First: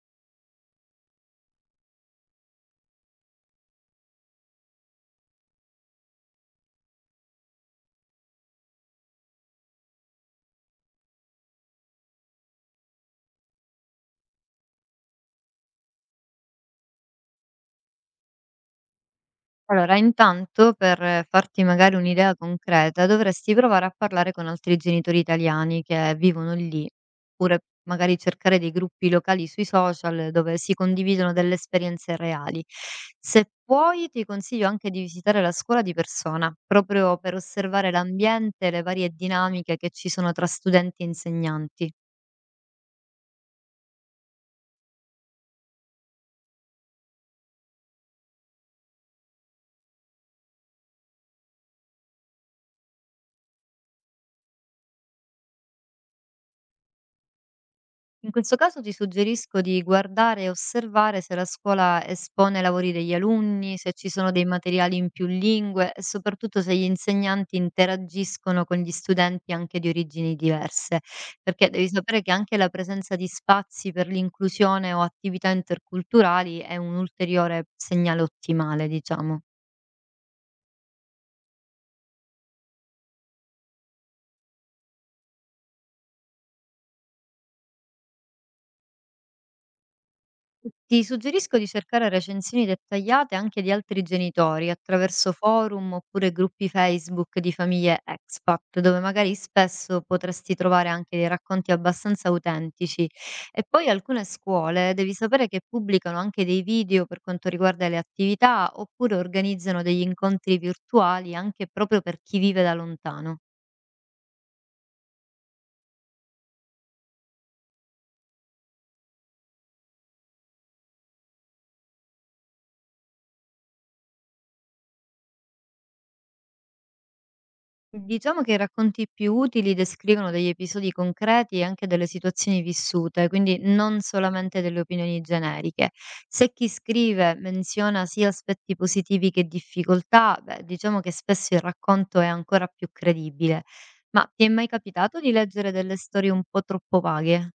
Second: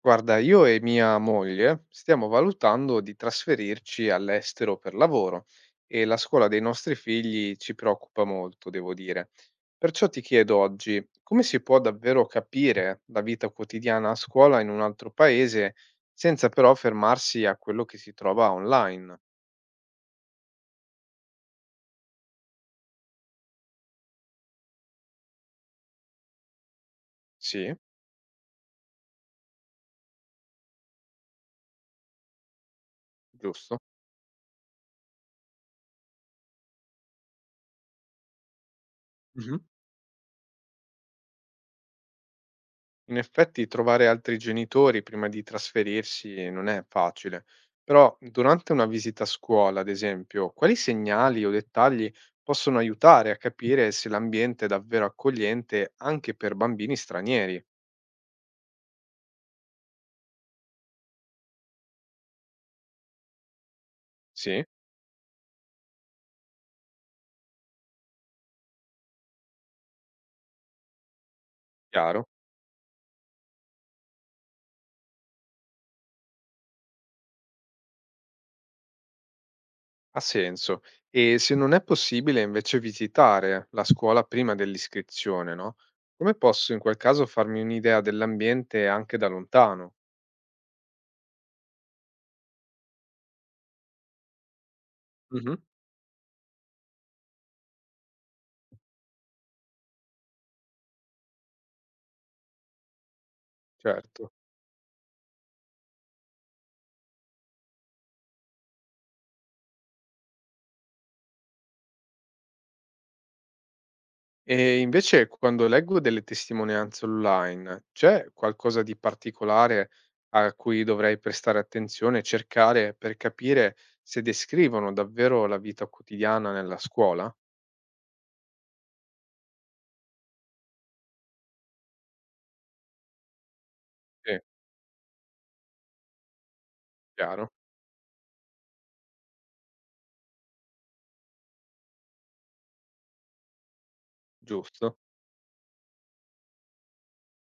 Guarda, io e mia moglie stiamo valutando di trasferirci all'estero per lavoro e la scuola dei nostri figli ci preoccupa molto, devo dire. Perciò ti chiedo oggi, come si può davvero capire la vita quotidiana a scuola in un altro paese senza però fermarsi a quello che si trova online? Allora, intanto per farti magari un'idea concreta, dovresti provare a parlare con altri genitori italiani che vivono lì, oppure Sì, magari cercare dei gruppi locali sui social dove si condividono delle esperienze reali. Se giusto? puoi, ti consiglio anche di visitare la scuola di persona, proprio per osservare l'ambiente e le varie dinamiche che ci sono tra studenti e insegnanti. In effetti trovare altri genitori prima di trasferirsi non è facile, però durante una visita a scuola, ad esempio, quali segnali o dettagli possono aiutare a capire se l'ambiente è davvero accogliente anche per bambini stranieri? In questo caso ti suggerisco di guardare e osservare se la scuola espone lavori degli alunni, se ci sono dei Sì, materiali in più lingue e soprattutto se gli insegnanti interagiscono con gli studenti anche di origini diverse, perché devi sapere chiaro, che anche la presenza di spazi per l'inclusione o attività interculturali è un ulteriore segnale ottimale, diciamo. ha senso. E se non è possibile invece visitare la scuola prima dell'iscrizione, no? Come posso in quel caso farmi un'idea dell'ambiente anche da lontano? Ti suggerisco di cercare recensioni dettagliate anche di altri genitori attraverso Mhm. forum oppure gruppi Facebook di famiglie expat, dove magari spesso potresti trovare anche dei racconti abbastanza autentici. E poi alcune Certo. scuole devi sapere che pubblicano anche dei video per quanto riguarda le attività, oppure organizzano degli incontri virtuali anche proprio per chi vive da lontano. E invece quando leggo delle testimonianze online, c'è qualcosa di particolare a cui dovrei prestare attenzione e cercare per capire se descrivono davvero la vita quotidiana nella scuola? Diciamo che i racconti più utili descrivono degli episodi concreti e anche delle situazioni vissute, quindi non Sì, solamente delle opinioni generiche. Se chi scrive chiaro, menziona sia aspetti positivi che difficoltà, beh, diciamo che spesso il racconto è ancora più credibile. Ma ti è mai giusto. capitato di leggere delle storie un po' troppo vaghe?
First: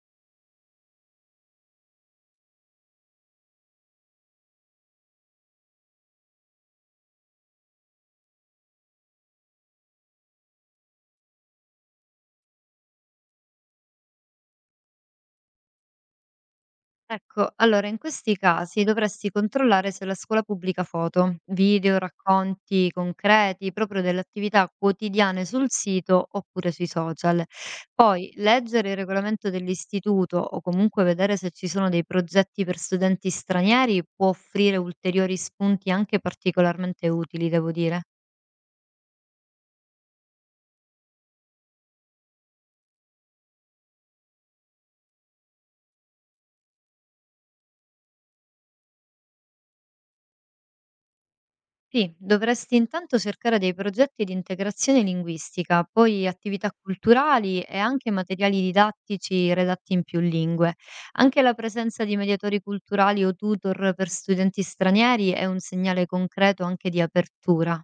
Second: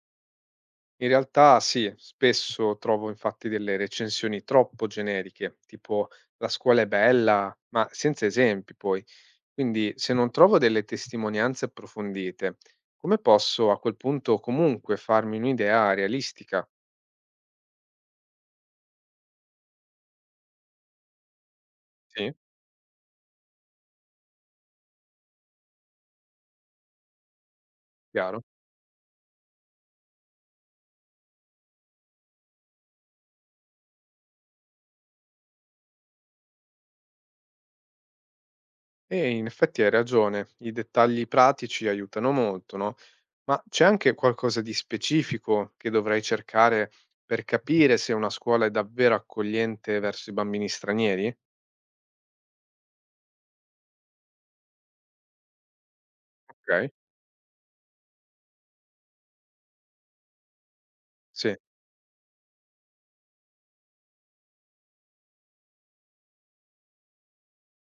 In realtà sì, spesso trovo infatti delle recensioni troppo generiche, tipo la scuola è bella, ma senza esempi poi. Quindi, se non trovo delle testimonianze approfondite, come posso a quel punto comunque farmi un'idea realistica? Ecco, allora in questi casi dovresti controllare se la scuola pubblica foto, video, Sì, racconti concreti proprio delle attività quotidiane sul sito oppure sui social. Poi chiaro? leggere il regolamento dell'istituto, o comunque vedere se ci sono dei progetti per studenti stranieri, può offrire ulteriori spunti anche particolarmente utili, devo dire. E in effetti hai ragione, i dettagli pratici aiutano molto, no? Ma c'è anche qualcosa di specifico che dovrei cercare per capire se una scuola è davvero accogliente verso i bambini stranieri? Sì, dovresti intanto cercare dei progetti di integrazione linguistica, poi attività Ok. culturali e anche materiali didattici redatti in più lingue. Anche Sì. la presenza di mediatori culturali o tutor per studenti stranieri è un segnale concreto anche di apertura.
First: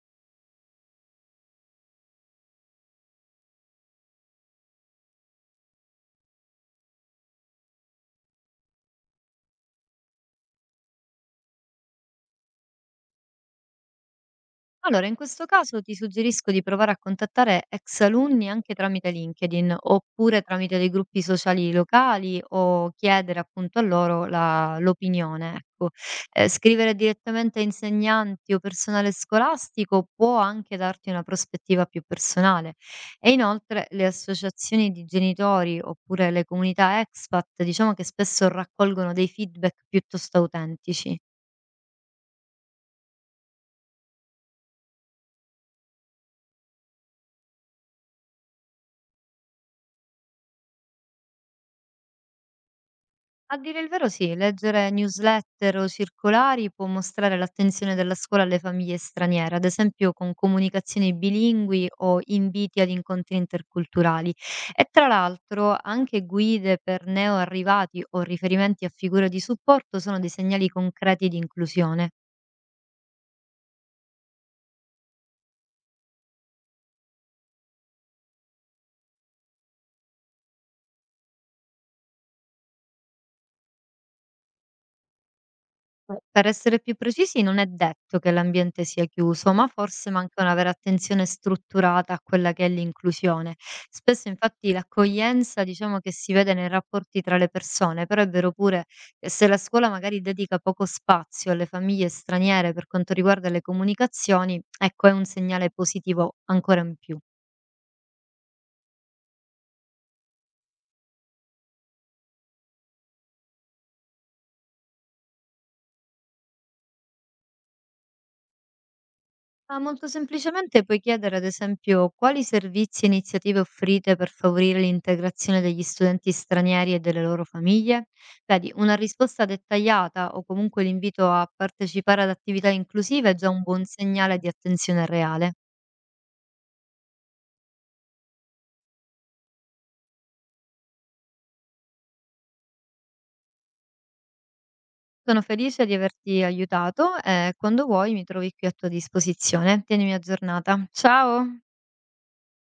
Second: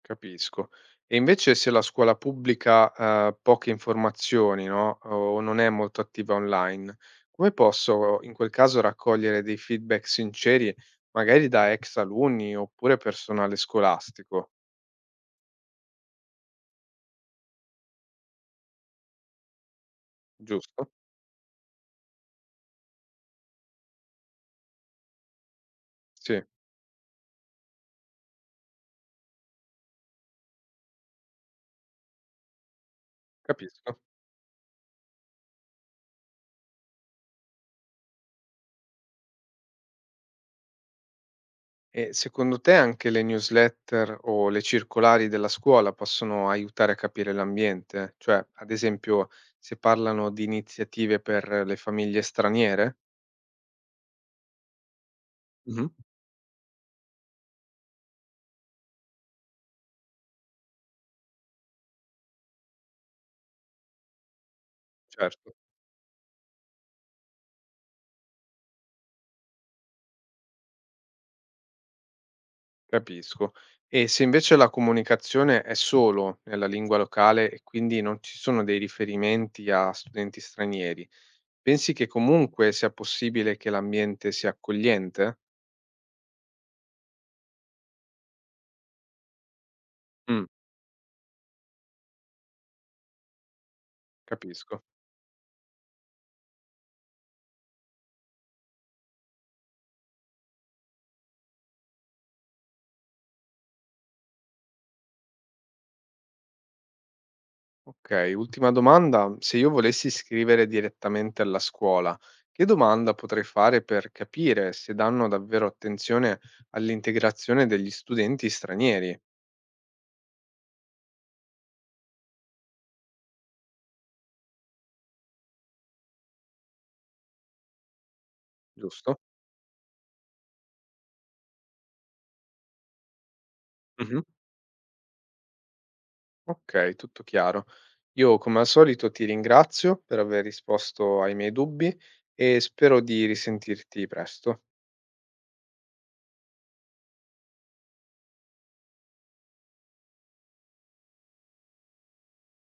Capisco. E invece se la scuola pubblica ha poche informazioni, no, o non è molto attiva online, come posso in quel caso raccogliere dei feedback sinceri, magari da ex alunni oppure personale scolastico, Allora, in questo caso ti suggerisco di provare a contattare ex alunni anche tramite LinkedIn, oppure tramite giusto? dei gruppi sociali locali, o chiedere appunto a loro l'opinione. Ecco. Sì, Scrivere direttamente a insegnanti o personale scolastico può anche darti una prospettiva più personale. E inoltre capisco. le associazioni di genitori oppure le comunità expat, diciamo che spesso raccolgono dei feedback piuttosto autentici. E secondo te anche le newsletter o le circolari della scuola possono aiutare a capire l'ambiente? Cioè, ad esempio, se parlano di iniziative per le famiglie straniere? A dire il vero sì, leggere newsletter Mhm. o circolari può mostrare l'attenzione della scuola alle famiglie straniere, ad esempio con comunicazioni bilingui o inviti ad incontri interculturali. E tra Certo. l'altro, anche guide per neoarrivati o riferimenti a figure di supporto sono dei segnali concreti di inclusione. Capisco. E se invece la comunicazione è solo nella lingua locale e quindi non ci sono dei riferimenti a studenti stranieri, pensi che comunque sia possibile che l'ambiente sia accogliente? Per essere più precisi, non è detto che l'ambiente sia chiuso, ma forse manca Mm, una vera attenzione strutturata a quella che è l'inclusione. Spesso infatti capisco. l'accoglienza, diciamo che si vede nei rapporti tra le persone, però è vero pure che se la scuola magari dedica poco spazio alle famiglie straniere per quanto riguarda le comunicazioni, ecco, è un segnale positivo ancora in più. Ok, ultima domanda. Se io volessi scrivere direttamente alla scuola, che domanda potrei fare per capire se danno davvero attenzione all'integrazione degli studenti stranieri, Ma molto semplicemente puoi chiedere, ad esempio: quali servizi e iniziative offrite per favorire l'integrazione degli studenti stranieri e delle loro famiglie? Vedi, una giusto? risposta dettagliata, o comunque l'invito a partecipare ad attività inclusive, è già un buon Mhm. segnale di attenzione reale. Okay, tutto chiaro. Io come al solito ti ringrazio per aver risposto ai miei dubbi e spero di risentirti presto. Sono felice di averti aiutato, e quando vuoi mi trovi qui a tua disposizione. Tienimi aggiornata. Ciao!